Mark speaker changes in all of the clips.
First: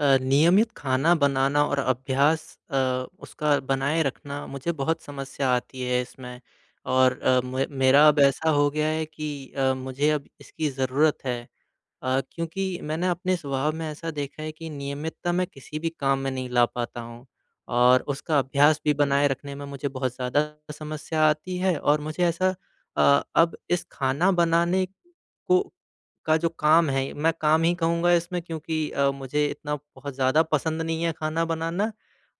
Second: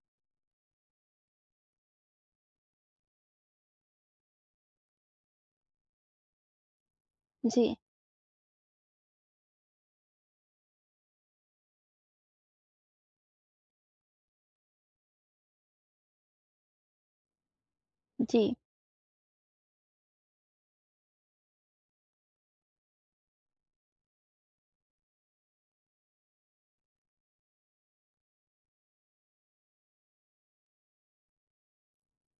Speaker 1: नियमित खाना बनाना और अभ्यास अ, उसका बनाए रखना मुझे बहुत समस्या आती है इसमें। और अ, मे
Speaker 2: जी।
Speaker 1: मेरा अब ऐसा हो गया है कि मुझे अब इसकी ज़रूरत है। क्योंकि मैंने अपने स्वभाव में ऐसा देखा है कि नियमितता मैं किसी भी काम में नहीं ला पाता हूँ और उसका
Speaker 2: जी।
Speaker 1: अभ्यास भी बनाए रखने में मुझे बहुत ज़्यादा समस्या आती है। और मुझे ऐसा अब इस खाना बनाने को का जो काम है, मैं काम ही कहूँगा इसमें क्योंकि मुझे इतना बहुत ज़्यादा पसंद नहीं है खाना बनाना।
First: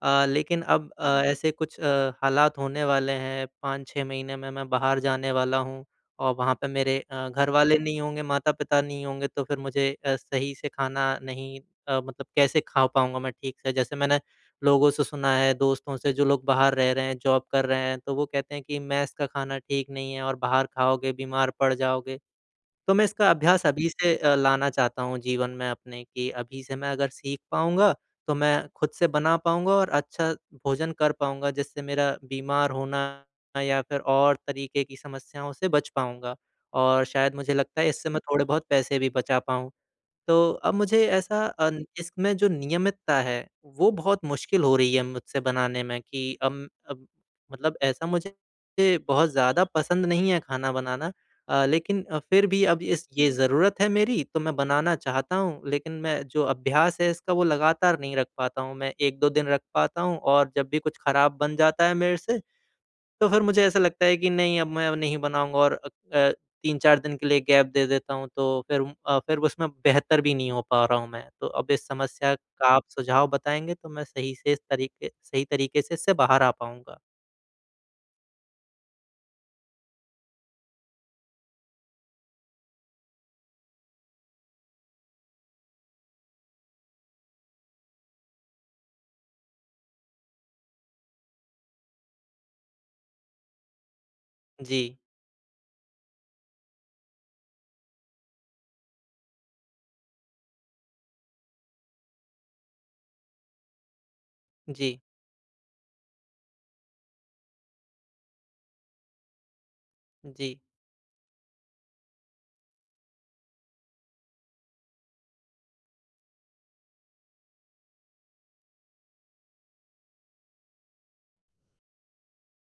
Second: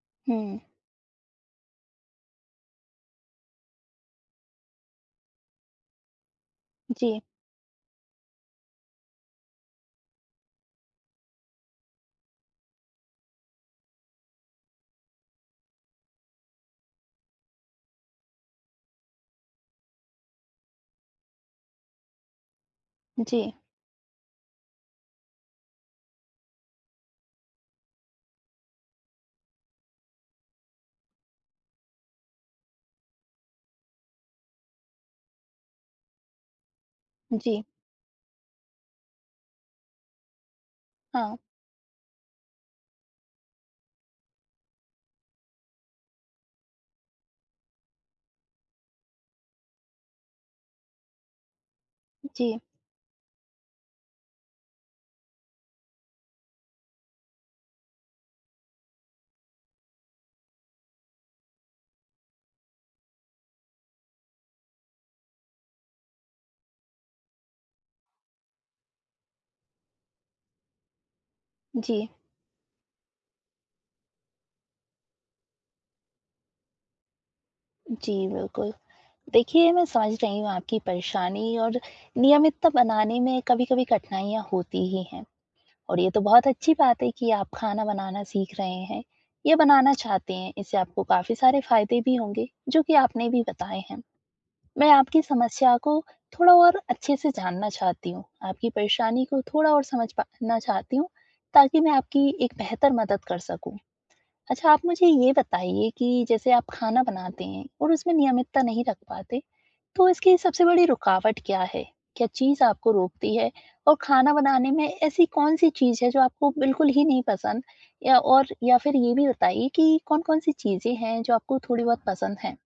Speaker 2: हुँ।
Speaker 1: लेकिन अब ऐसे कुछ हालात होने वाले हैं, 5-6 महीने में मैं बाहर जाने वाला हूँ और वहाँ पे मेरे
Speaker 2: जी।
Speaker 1: घरवाले नहीं होंगे, माता-पिता नहीं होंगे तो फिर मुझे सही से खाना नहीं मतलब कैसे खा पाऊँगा मैं ठीक से? जैसे मैंने लोगों से सुना है, दोस्तों से जो लोग बाहर रह रहे हैं, जॉब कर रहे हैं, तो वो कहते हैं कि मेस का खाना ठीक नहीं है और बाहर खाओगे बीमार पड़ जाओगे। तो मैं इसका
Speaker 2: जी।
Speaker 1: अभ्यास अभी से लाना चाहता हूँ जीवन में अपने कि अभी से मैं अगर सीख पाऊँगा, तो मैं खुद से बना पाऊँगा और अच्छा भोजन कर पाऊँगा, जिससे मेरा बीमार होना या फिर और तरीके की समस्याओं से बच पाऊँगा। और शायद मुझे
Speaker 2: जी।
Speaker 1: लगता है इससे मैं थोड़े बहुत पैसे भी बचा पाऊँ। तो अब मुझे
Speaker 2: हाँ।
Speaker 1: ऐसा इसमें जो नियमितता है, वो बहुत मुश्किल हो रही है मुझसे बनाने में कि अब मतलब ऐसा मुझे बहुत ज़्यादा पसंद नहीं है खाना बनाना। लेकिन फिर
Speaker 2: जी।
Speaker 1: भी अब इस ये ज़रूरत है मेरी तो मैं बनाना चाहता हूँ, लेकिन मैं जो अभ्यास है इसका वो लगातार नहीं रख पाता हूँ। मैं 1-2 दिन रख पाता हूँ और जब भी कुछ खराब बन जाता है मेरे से तो फिर मुझे ऐसा लगता है कि नहीं, अब मैं अब नहीं बनाऊँगा और अ, 3-4 दिन के लिए गैप दे देता हूँ, तो फिर फिर उसमें बेहतर भी नहीं हो पा रहा हूँ मैं। तो अब इस
Speaker 2: जी।
Speaker 1: समस्या का आप सुझाव बताएँगे, तो मैं सही से इस तरीके सही तरीके से इससे बाहर आ पाऊँगा।
Speaker 2: जी, बिल्कुल। देखिए, मैं समझ रही हूँ आपकी परेशानी और नियमितता बनाने में कभी-कभी कठिनाइयाँ होती ही हैं और ये तो बहुत अच्छी बात है कि आप खाना बनाना सीख रहे हैं, ये बनाना चाहते हैं। इससे आपको काफ़ी सारे फ़ायदे भी होंगे, जो कि आपने भी बताए हैं।
Speaker 1: जी,
Speaker 2: मैं आपकी समस्या को थोड़ा और अच्छे से जानना चाहती हूँ, आपकी परेशानी को थोड़ा और समझ पाना चाहती हूँ, ताकि मैं आपकी एक बेहतर मदद कर सकूँ। अच्छा, आप
Speaker 1: जी,
Speaker 2: मुझे ये बताइए कि जैसे आप खाना बनाते हैं और उसमें नियमितता नहीं रख पाते, तो इसकी
Speaker 1: जी।
Speaker 2: सबसे बड़ी रुकावट क्या है? क्या चीज़ आपको रोकती है? और खाना बनाने में ऐसी कौन-सी चीज़ है जो आपको बिल्कुल ही नहीं पसंद? या और या फिर ये भी बताइए कि कौन-कौन सी चीज़ें हैं जो आपको थोड़ी बहुत पसंद हैं?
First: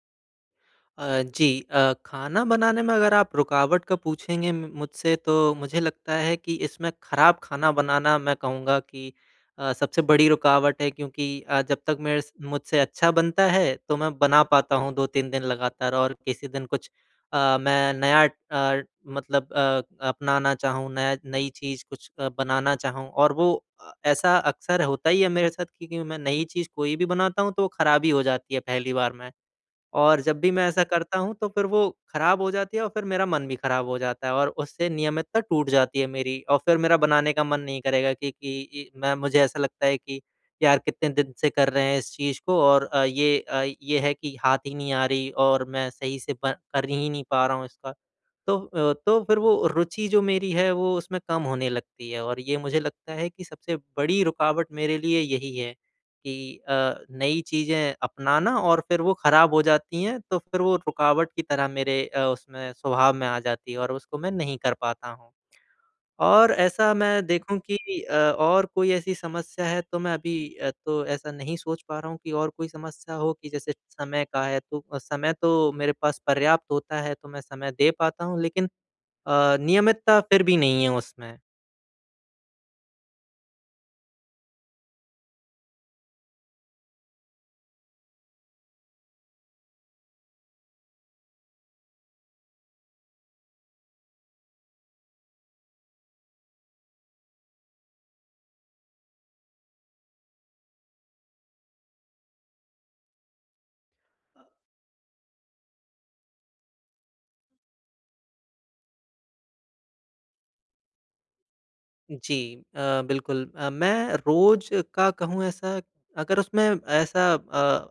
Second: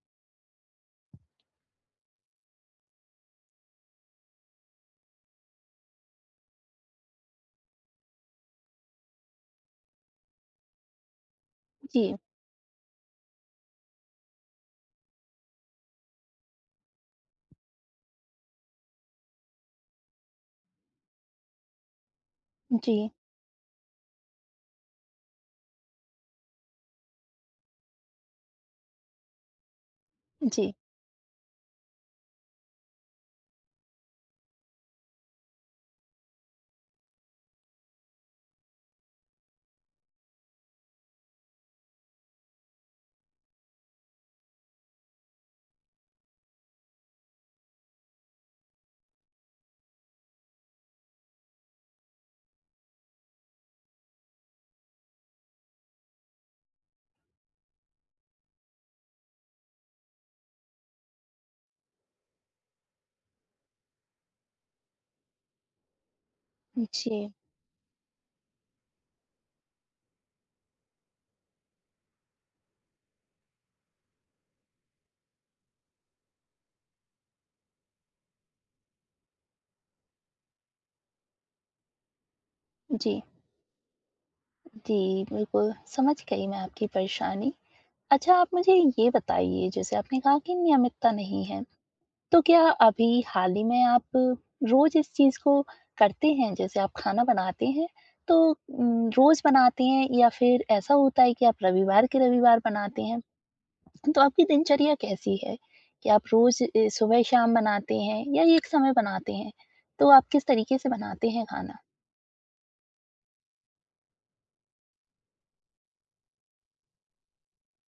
Speaker 1: अ, जी, खाना बनाने में अगर आप रुकावट का पूछेंगे म मुझसे तो मुझे लगता है कि इसमें खराब खाना बनाना मैं कहूँगा कि सबसे बड़ी रुकावट है क्योंकि जब तक
Speaker 2: जी।
Speaker 1: मेरे स मुझसे अच्छा बनता है तो मैं बना पाता हूँ 2-3 दिन लगातार और किसी दिन कुछ मैं नया अ, मतलब अ, अपनाना चाहूँ, नया नई चीज़ कुछ बनाना
Speaker 2: जी।
Speaker 1: चाहूँ और वो ऐसा अक्सर होता ही है मेरे साथ क्योंकि मैं नई चीज़ कोई भी बनाता हूँ तो वो खराब ही हो जाती है पहली बार में। और जब भी मैं
Speaker 2: जी।
Speaker 1: ऐसा करता हूँ तो फिर वो खराब हो जाती है और फिर मेरा मन भी खराब हो जाता है और उससे नियमितता टूट जाती है मेरी और फिर मेरा बनाने का मन नहीं करेगा कि इ मैं मुझे ऐसा लगता है कि यार कितने दिन से कर रहे हैं इस चीज़ को और ये है कि हाथ ही नहीं आ रही और मैं सही से ब कर ही नहीं पा रहा हूँ इसका। तो तो फिर वो रुचि जो मेरी है वो उसमें कम होने लगती है और ये मुझे लगता है कि सबसे बड़ी रुकावट मेरे लिए यही है कि अ, नई चीज़ें अपनाना और फिर वो ख़राब हो जाती हैं तो फिर वो रुकावट की तरह मेरे उसमें स्वभाव में आ जाती है और उसको मैं नहीं कर पाता हूँ। और ऐसा
Speaker 2: जी।
Speaker 1: मैं देखूँ कि और कोई ऐसी समस्या है तो मैं अभी तो ऐसा नहीं सोच पा रहा हूँ कि और कोई समस्या हो कि जैसे समय का है तो समय तो मेरे पास पर्याप्त होता है तो मैं समय दे पाता हूँ लेकिन नियमितता फिर भी नहीं है उसमें।
Speaker 2: जी। जी, बिल्कुल, समझ गई मैं आपकी परेशानी। अच्छा, आप मुझे ये बताइए जैसे आपने कहा कि नियमितता नहीं है, तो क्या अभी हाल ही में आप रोज़ इस चीज़ को करते हैं? जैसे आप खाना बनाते हैं, तो रोज़ बनाते हैं या फिर ऐसा होता है कि आप रविवार के रविवार बनाते हैं? तो आपकी दिनचर्या कैसी है? कि आप रोज़ सुबह-शाम बनाते हैं या एक समय बनाते हैं? तो आप किस तरीके से बनाते हैं खाना?
Speaker 1: जी बिल्कुल, मैं रोज़ का कहूँ ऐसा अगर उसमें ऐसा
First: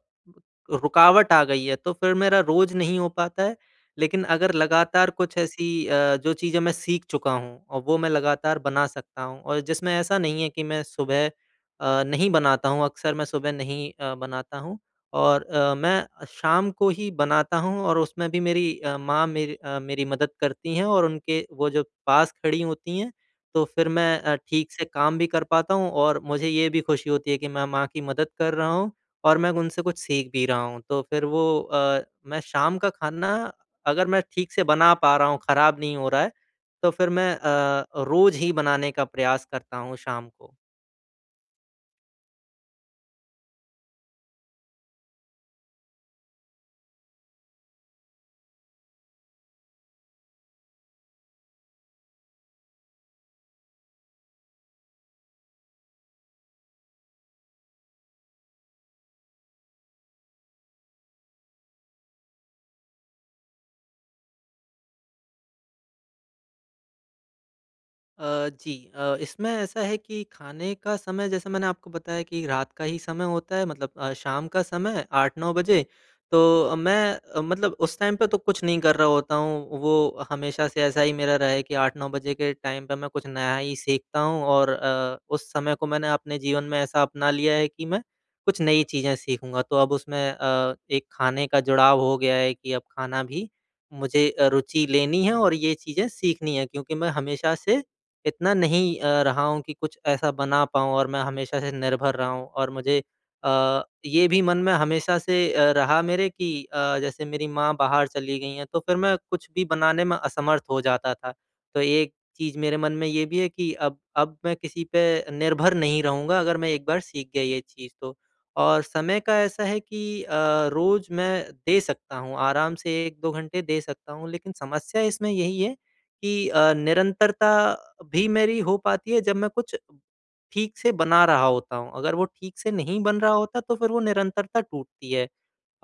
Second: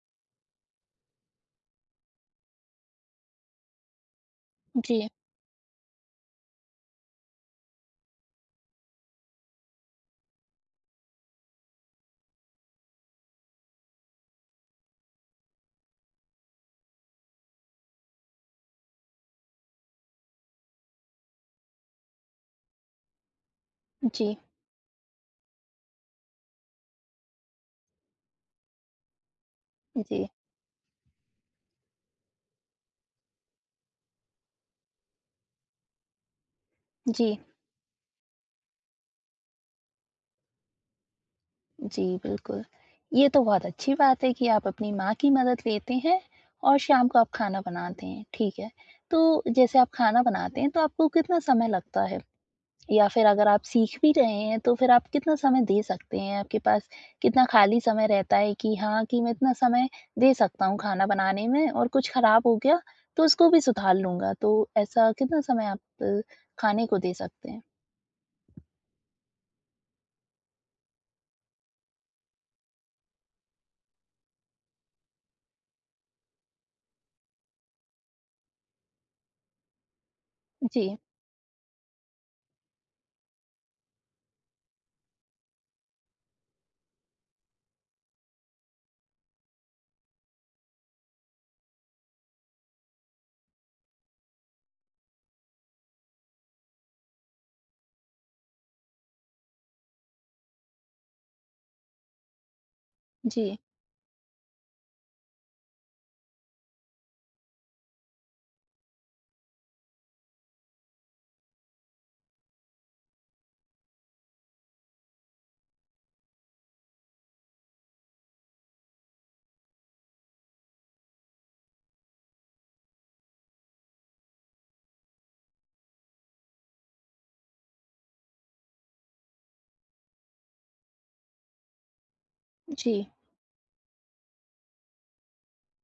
Speaker 1: रुकावट आ गई है तो फिर मेरा रोज़ नहीं हो पाता है। लेकिन अगर
Speaker 2: जी।
Speaker 1: लगातार कुछ ऐसी जो चीज़ें मैं सीख चुका हूँ और वो मैं लगातार बना सकता हूँ और जिसमें ऐसा नहीं है कि मैं सुबह नहीं बनाता हूँ, अक्सर मैं सुबह नहीं बनाता हूँ और मैं शाम को ही बनाता हूँ और उसमें भी मेरी माँ मेरी मदद करती हैं और उनके वो जो पास खड़ी होती हैं तो फिर मैं
Speaker 2: जी।
Speaker 1: ठीक से काम भी कर पाता हूँ और मुझे ये भी खुशी होती है कि मैं माँ की मदद कर रहा हूँ और मैं उनसे कुछ
Speaker 2: जी।
Speaker 1: सीख भी रहा हूँ। तो फिर वो मैं शाम का खाना अगर मैं ठीक से बना पा रहा हूँ, खराब नहीं हो रहा है, तो फिर मैं
Speaker 2: जी।
Speaker 1: रोज़ ही बनाने का प्रयास करता हूँ शाम को।
Speaker 2: जी, बिल्कुल। ये तो बहुत अच्छी बात है कि आप अपनी माँ की मदद लेते हैं और शाम को आप खाना बनाते हैं, ठीक है। तो जैसे आप खाना बनाते हैं तो आपको कितना समय लगता है? या फिर अगर आप सीख भी रहे हैं तो फिर आप कितना समय दे सकते हैं? आपके पास कितना खाली समय रहता है कि हाँ, कि मैं इतना समय दे सकता हूँ खाना बनाने में और कुछ खराब हो गया तो उसको भी सुधार लूँगा। तो ऐसा कितना समय आप खाने को दे सकते हैं?
Speaker 1: जी, इसमें ऐसा है कि खाने का समय जैसे मैंने आपको बताया कि रात का ही समय होता है मतलब शाम का समय 8-9 बजे तो मतलब उस टाइम पे तो कुछ नहीं कर रहा होता हूँ। वो हमेशा से
Speaker 2: जी।
Speaker 1: ऐसा ही मेरा रहा है कि 8-9 बजे के टाइम पे मैं कुछ नया ही सीखता हूँ और उस समय को मैंने अपने जीवन में ऐसा अपना लिया है कि मैं कुछ नई चीज़ें सीखूँगा। तो अब उसमें एक खाने का जुड़ाव हो गया है कि अब खाना भी मुझे रुचि लेनी है और ये चीज़ें सीखनी है क्योंकि मैं हमेशा से इतना नहीं रहा हूँ कि कुछ ऐसा बना पाऊँ और मैं हमेशा से निर्भर रहा हूँ और मुझे
Speaker 2: जी।
Speaker 1: ये भी मन में हमेशा से रहा मेरे कि जैसे मेरी माँ बाहर चली गई हैं, तो फिर मैं कुछ भी बनाने में असमर्थ हो जाता था। तो एक चीज़ मेरे मन में ये भी है कि अब मैं किसी पे निर्भर नहीं रहूँगा अगर मैं एक बार सीख गया ये चीज़ तो। और समय का ऐसा है कि रोज़ मैं दे सकता हूँ, आराम से 1-2 घंटे दे सकता हूँ, लेकिन समस्या इसमें यही है कि निरंतरता भी मेरी हो पाती है जब मैं कुछ ठीक से बना रहा होता हूँ। अगर वो ठीक से
Speaker 2: जी।
Speaker 1: नहीं बन रहा होता तो फिर वो निरंतरता टूटती है।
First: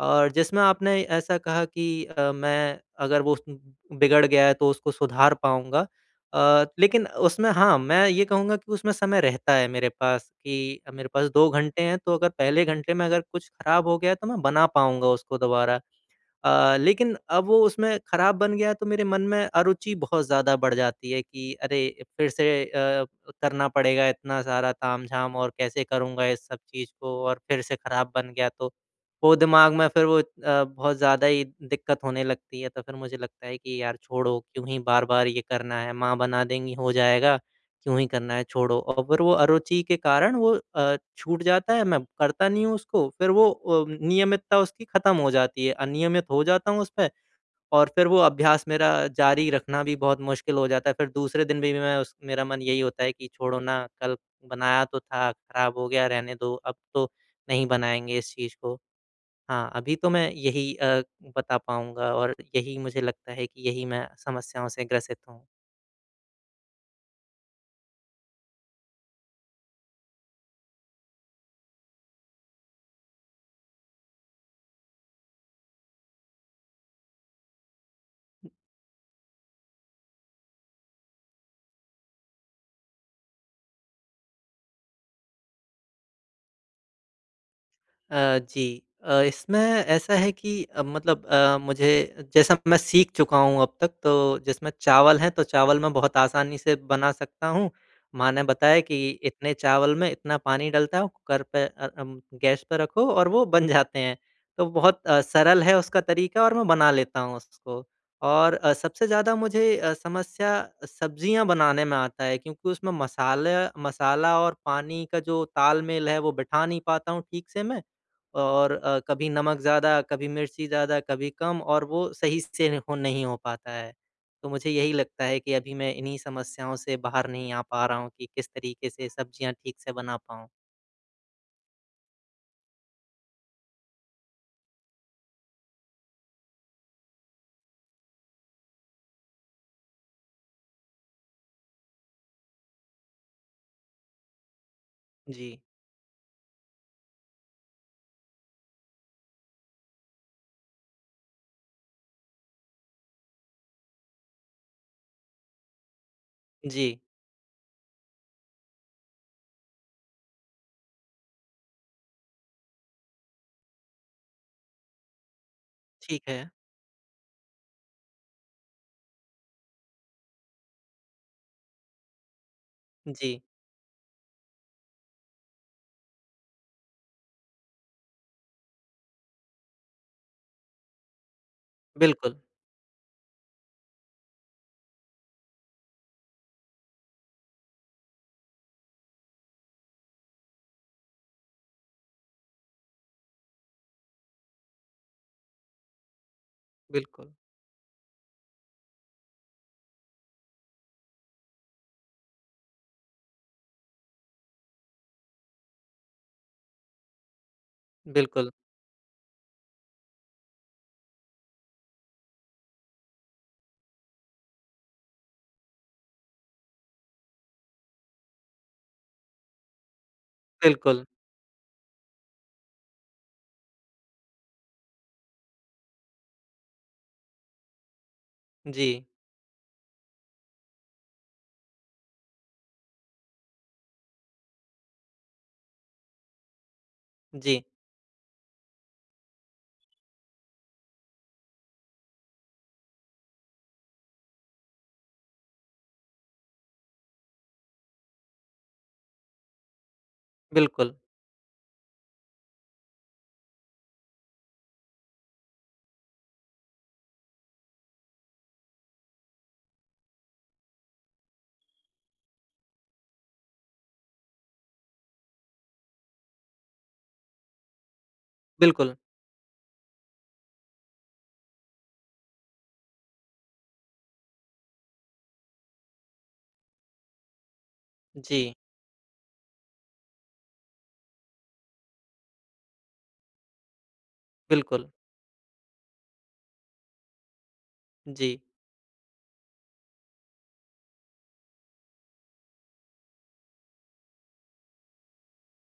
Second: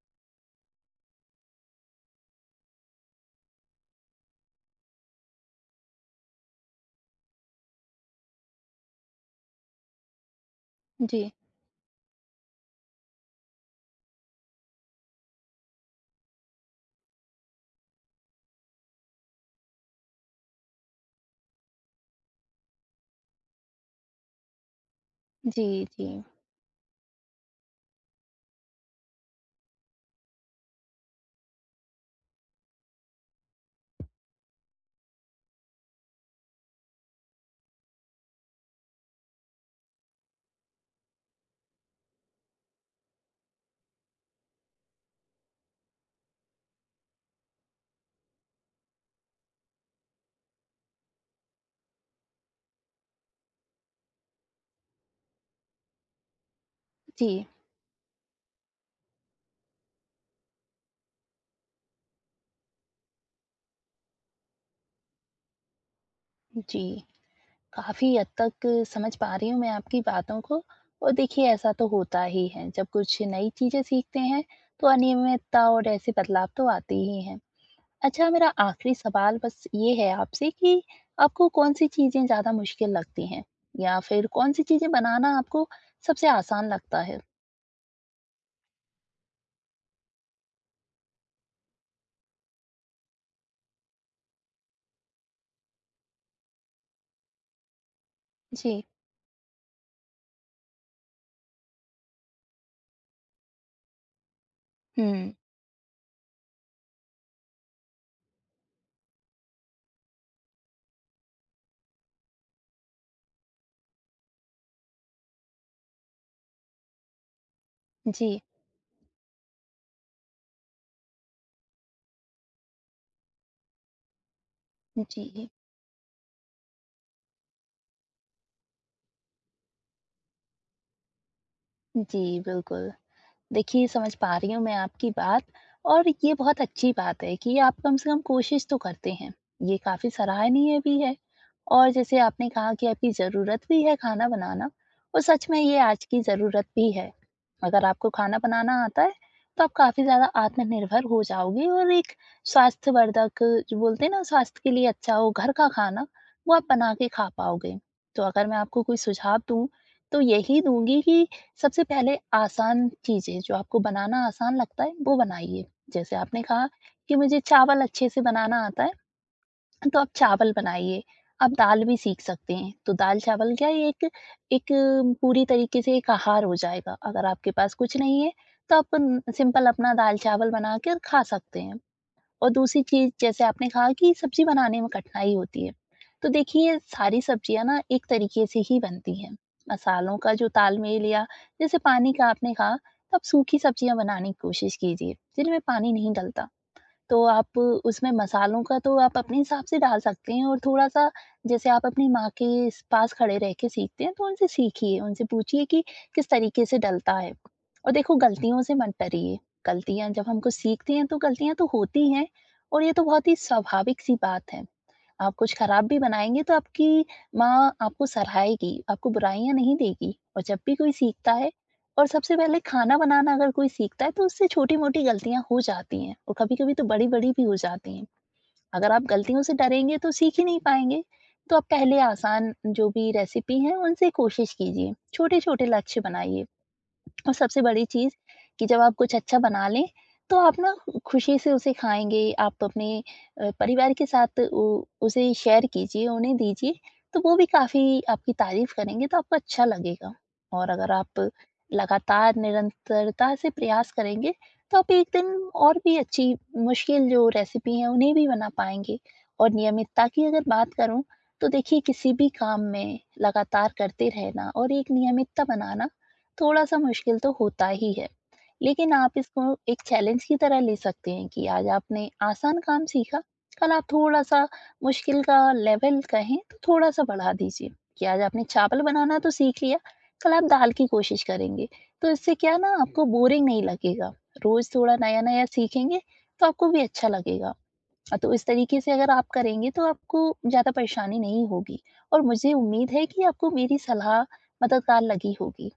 Speaker 1: और जिसमें आपने ऐसा कहा कि मैं अगर वो बिगड़ गया है तो उसको सुधार पाऊँगा। लेकिन उसमें हाँ, मैं ये कहूँगा कि उसमें समय रहता है मेरे पास कि मेरे पास
Speaker 2: जी।
Speaker 1: 2 घंटे हैं तो अगर पहले घंटे में अगर कुछ खराब हो गया है तो मैं बना पाऊँगा उसको दोबारा। लेकिन अब वो उसमें खराब बन गया तो मेरे मन में अरुचि बहुत ज़्यादा बढ़ जाती है कि अरे फिर से करना पड़ेगा इतना सारा तामझाम और
Speaker 2: जी।
Speaker 1: कैसे
Speaker 2: जी।
Speaker 1: करूँगा इस सब चीज़ को और फिर से खराब बन गया तो वो दिमाग में फिर वो बहुत ज़्यादा ही दिक्कत होने लगती है तो फिर मुझे लगता है कि यार छोड़ो क्यों ही बार-बार ये करना है, माँ बना देंगी हो जाएगा क्यों ही करना है छोड़ो और फिर वो अरुचि के कारण वो छूट जाता है, मैं करता नहीं हूँ उसको फिर वो नियमितता उसकी ख़त्म हो जाती है, अनियमित हो जाता हूँ उसपे और फिर वो अभ्यास मेरा जारी रखना भी बहुत मुश्किल हो जाता है। फिर दूसरे दिन भी मैं उस मेरा मन यही होता है कि छोड़ो ना, कल बनाया तो था, ख़राब हो गया रहने दो, अब तो
Speaker 2: जी।
Speaker 1: नहीं बनाएँगे इस चीज़ को। हाँ, अभी तो मैं यही बता पाऊँगा और यही मुझे लगता है कि यही मैं समस्याओं से ग्रसित हूँ।
Speaker 2: जी, काफ़ी हद तक समझ पा रही हूँ मैं आपकी बातों को और देखिए ऐसा तो होता ही है, जब कुछ नई चीज़ें सीखते हैं, तो अनियमितता और ऐसे बदलाव तो आते ही हैं। अच्छा, मेरा आखिरी सवाल बस ये है आपसे कि आपको कौन-सी चीज़ें ज़्यादा मुश्किल लगती हैं? या फिर कौन-सी चीज़ें बनाना आपको सबसे आसान लगता है?
Speaker 1: जी। इसमें ऐसा है कि मुझे जैसा मैं सीख चुका हूँ अब तक तो जिसमें चावल है तो चावल मैं बहुत आसानी से बना सकता हूँ। माँ ने बताया
Speaker 2: जी।
Speaker 1: कि इतने चावल में इतना पानी डलता है, कुकर पे गैस पे रखो और वो बन जाते हैं। तो बहुत
Speaker 2: हुँ।
Speaker 1: सरल है उसका तरीका और मैं बना लेता हूँ उसको। और सबसे ज़्यादा मुझे समस्या सब्जियाँ बनाने में आता है क्योंकि उसमें मसाले मसाला और पानी का जो तालमेल है वो बिठा नहीं पाता हूँ ठीक से मैं।
Speaker 2: जी।
Speaker 1: और कभी नमक ज़्यादा, कभी मिर्ची ज़्यादा, कभी कम और वो सही से हो नहीं हो पाता है। तो मुझे यही लगता
Speaker 2: जी।
Speaker 1: है कि अभी मैं इन्हीं समस्याओं से बाहर नहीं आ पा रहा हूँ कि किस तरीके से सब्जियाँ ठीक से बना पाऊँ।
Speaker 2: जी, बिल्कुल। देखिए, समझ पा रही हूँ मैं आपकी बात और ये बहुत अच्छी बात है कि आप कम से कम कोशिश तो करते हैं। ये काफ़ी सराहनीय भी है और जैसे आपने कहा कि आपकी ज़रूरत भी है खाना बनाना और सच
Speaker 1: जी,
Speaker 2: में ये आज की ज़रूरत भी है। अगर आपको खाना बनाना आता है तो आप काफ़ी ज़्यादा आत्मनिर्भर हो जाओगे और एक स्वास्थ्यवर्धक, जो बोलते हैं ना, स्वास्थ्य के लिए अच्छा हो घर का खाना वो आप
Speaker 1: जी,
Speaker 2: बना के खा पाओगे। तो अगर मैं आपको कोई सुझाव दूँ तो यही दूँगी कि सबसे पहले आसान चीजें जो आपको बनाना आसान लगता है वो बनाइए। जैसे
Speaker 1: ठीक है।
Speaker 2: आपने कहा कि मुझे चावल अच्छे से बनाना आता है, तो आप चावल बनाइए। आप दाल भी सीख सकते हैं, तो दाल
Speaker 1: जी,
Speaker 2: चावल क्या है, एक एक अम, पूरी तरीके से एक आहार हो जाएगा। अगर आपके पास कुछ नहीं है तो आप सिंपल अपना दाल चावल बना कर खा सकते हैं।
Speaker 1: बिल्कुल,
Speaker 2: और दूसरी चीज़, जैसे आपने कहा कि सब्ज़ी बनाने में कठिनाई होती है, तो देखिए सारी सब्ज़ियाँ ना एक तरीके से ही बनती हैं, मसालों का जो तालमेल या जैसे पानी का आपने कहा, तो आप सूखी सब्ज़ियाँ बनाने की कोशिश कीजिए, जिनमें पानी नहीं डलता। तो
Speaker 1: बिल्कुल,
Speaker 2: आप उसमें मसालों का तो आप अपने हिसाब से डाल सकते हैं और थोड़ा-सा जैसे आप अपनी माँ के स पास खड़े रह के सीखते हैं, तो उनसे सीखिए, उनसे पूछिए कि किस तरीके से डलता है। और देखो,
Speaker 1: बिल्कुल,
Speaker 2: गलतियों से मत डरिए, गलतियाँ जब हम कुछ सीखते हैं तो गलतियाँ तो होती हैं और ये तो बहुत ही स्वाभाविक सी बात है। आप कुछ खराब भी बनाएँगे तो आपकी माँ आपको सराहेगी, आपको बुराइयाँ नहीं देगी। और जब भी कोई
Speaker 1: बिल्कुल।
Speaker 2: सीखता है और सबसे पहले खाना बनाना अगर कोई सीखता है, तो उससे छोटी-मोटी गलतियाँ हो जाती हैं और कभी-कभी तो बड़ी-बड़ी भी हो जाती हैं।
Speaker 1: जी,
Speaker 2: अगर आप गलतियों से डरेंगे तो सीख ही नहीं पाएँगे, तो आप पहले आसान जो भी रेसिपी हैं उनसे कोशिश कीजिए, छोटे-छोटे लक्ष्य बनाइए। और सबसे
Speaker 1: जी,
Speaker 2: बड़ी चीज़ कि जब आप कुछ अच्छा बना लें, तो आप ना खुशी से उसे खाएँगे, आप अपने परिवार के साथ उ उसे शेयर कीजिए, उन्हें दीजिए, तो वो भी काफ़ी आपकी तारीफ़ करेंगे, तो आपको अच्छा लगेगा। और अगर
Speaker 1: बिल्कुल,
Speaker 2: आप लगातार निरंतरता से प्रयास करेंगे, तो आप एक दिन और भी अच्छी मुश्किल जो रेसिपी हैं, उन्हें भी बना पाएँगे। और नियमितता की अगर बात करूँ, तो देखिए किसी भी काम में लगातार करते रहना और एक नियमितता बनाना, थोड़ा सा मुश्किल तो होता ही है, लेकिन
Speaker 1: बिल्कुल,
Speaker 2: आप इसको एक चैलेंज की तरह ले सकते हैं कि आज आपने आसान काम सीखा, कल आप थोड़ा सा मुश्किल का लेवल कहें तो थोड़ा सा बढ़ा दीजिए। कि आज आपने
Speaker 1: जी,
Speaker 2: चावल बनाना तो सीख लिया, कल आप दाल की कोशिश करेंगे, तो इससे क्या ना आपको बोरिंग नहीं लगेगा, रोज
Speaker 1: बिल्कुल,
Speaker 2: थोड़ा नया नया सीखेंगे, तो आपको भी अच्छा लगेगा।
Speaker 1: जी।
Speaker 2: तो इस तरीके से अगर आप करेंगे तो आपको ज्यादा परेशानी नहीं होगी और मुझे उम्मीद है कि आपको मेरी सलाह मददगार लगी होगी।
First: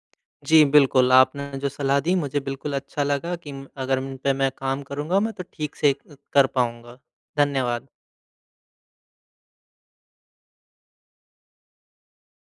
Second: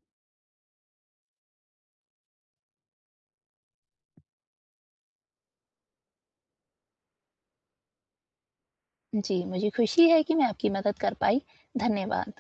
Speaker 1: जी, बिल्कुल, आपने जो सलाह दी मुझे बिल्कुल अच्छा लगा कि अगर इन पे मैं काम करूँगा मैं तो ठीक से कर पाऊँगा। धन्यवाद।
Speaker 2: जी, मुझे खुशी है कि मैं आपकी मदद कर पाई। धन्यवाद।